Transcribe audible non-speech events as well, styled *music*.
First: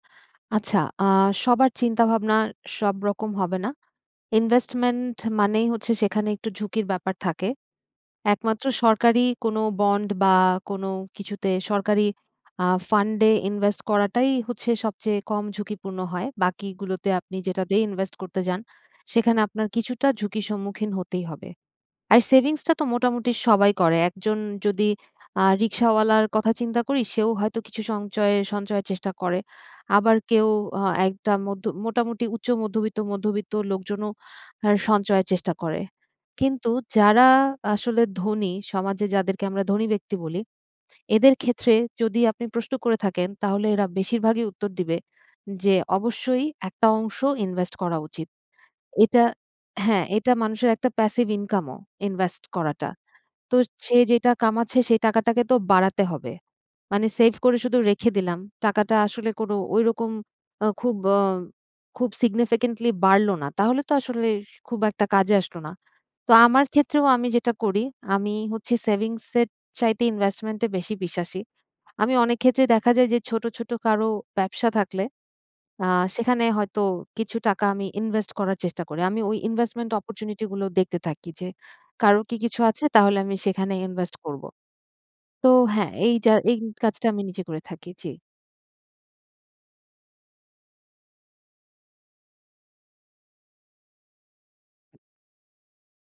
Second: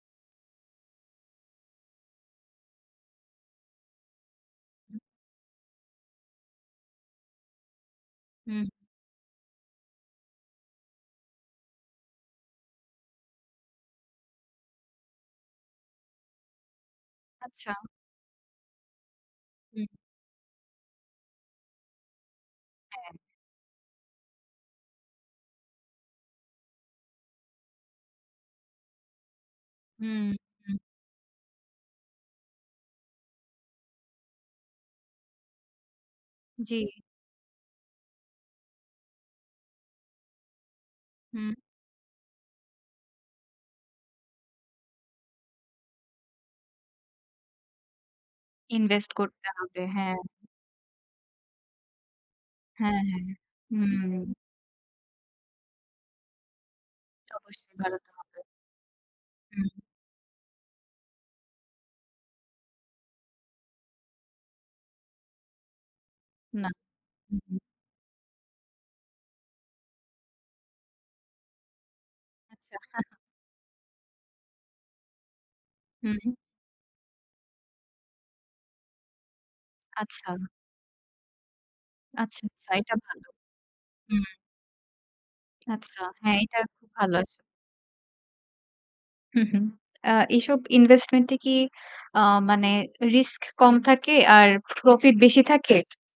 আচ্ছা, আ সবার চিন্তাভাবনা সবরকম হবে না। investment মানেই হচ্ছে সেখানে একটু ঝুঁকির ব্যাপার থাকে একমাত্র হুম। সরকারি কোন বন্ড বা কোন কিছুতে সরকারি আ ফান্ডে ইনভেস্ট করাটাই হচ্ছে সবচেয়ে কম ঝুঁকিপূর্ণ হয়, বাকিগুলোতে আপনি আচ্ছা। যেটাতেই ইনভেস্ট করতে যান সেখানে আপনার হুম। কিছুটা ঝুঁকির সম্মুখীন হতেই হবে। আর সেভিংসটা তো হ্যাঁ। মোটামুটি সবাই করে একজন যদি আ রিক্শাওয়ালার কথা চিন্তা করি সেও হয়তো কিছু সঞ্চয়- সঞ্চয়ের চেষ্টা করে। আবার হুম, কেউ হুম। আ একটা মধ্য মোটামুটি উচ্চ মধ্যবিত্ত, মধ্যবিত্ত লোকজনও আর সঞ্চয়ের চেষ্টা করে। কিন্তু জি। যারা আসলে ধনী, সমাজে যাদেরকে আমরা ধনী ব্যক্তি বলি, এদের হুম। ক্ষেত্রে যদি আপনি প্রশ্ন করে থাকেন তাহলে এরা বেশিরভাগই উত্তর দিবে যে অবশ্যই একটা অংশ ইনভেস্ট করা উচিত। ইনভেস্ট এটা করতে হবে, হ্যাঁ, হ্যাঁ। এটা মানুষের একটা passive income ও ইনভেস্ট করাটা। হ্যাঁ, হ্যাঁ, তো সে যেটা হুম। কামাচ্ছে সে টাকাটাকে তো বাড়াতে হবে। মানে সেভ করে অবশ্যই শুধু বাড়াতে রেখে হবে। দিলাম টাকাটা আসলে কোন হুম। ওই রকম অ খুব অ খুব significantly বাড়লো না, তাহলে তো আসলে খুব একটা কাজে আসলো না। তো আমার না। ক্ষেত্রেও আমি যেটা করি আমি হচ্ছে সেভিংসের চাইতে ইনভেস্টমেন্টে বেশি বিশ্বাসী। আমি অনেক ক্ষেত্রে আচ্ছা। দেখা *laughs* যায় যে ছোট, ছোট কারো ব্যবসা থাকলে আ হুম। সেখানে হয়তো কিছু টাকা আমি ইনভেস্ট করার চেষ্টা করি আমি ওই investment আচ্ছা। opportunity গুলো দেখতে থাকি যে, কারোর কি আচ্ছা, কিছু আচ্ছা। আছে এটা তাহলে ভালো। আমি সেখানে ইনভেস্ট হুম। করব। তো হ্যাঁ, আচ্ছা, এই যা হ্যাঁ। এই এটা খুব কাজটা ভালো আমি আস নিজে করে থাকি। জি। হুম, হুম। আ এসব investment কি আ মানে রিস্ক কম থাকে আর প্রফিট বেশি থাকে?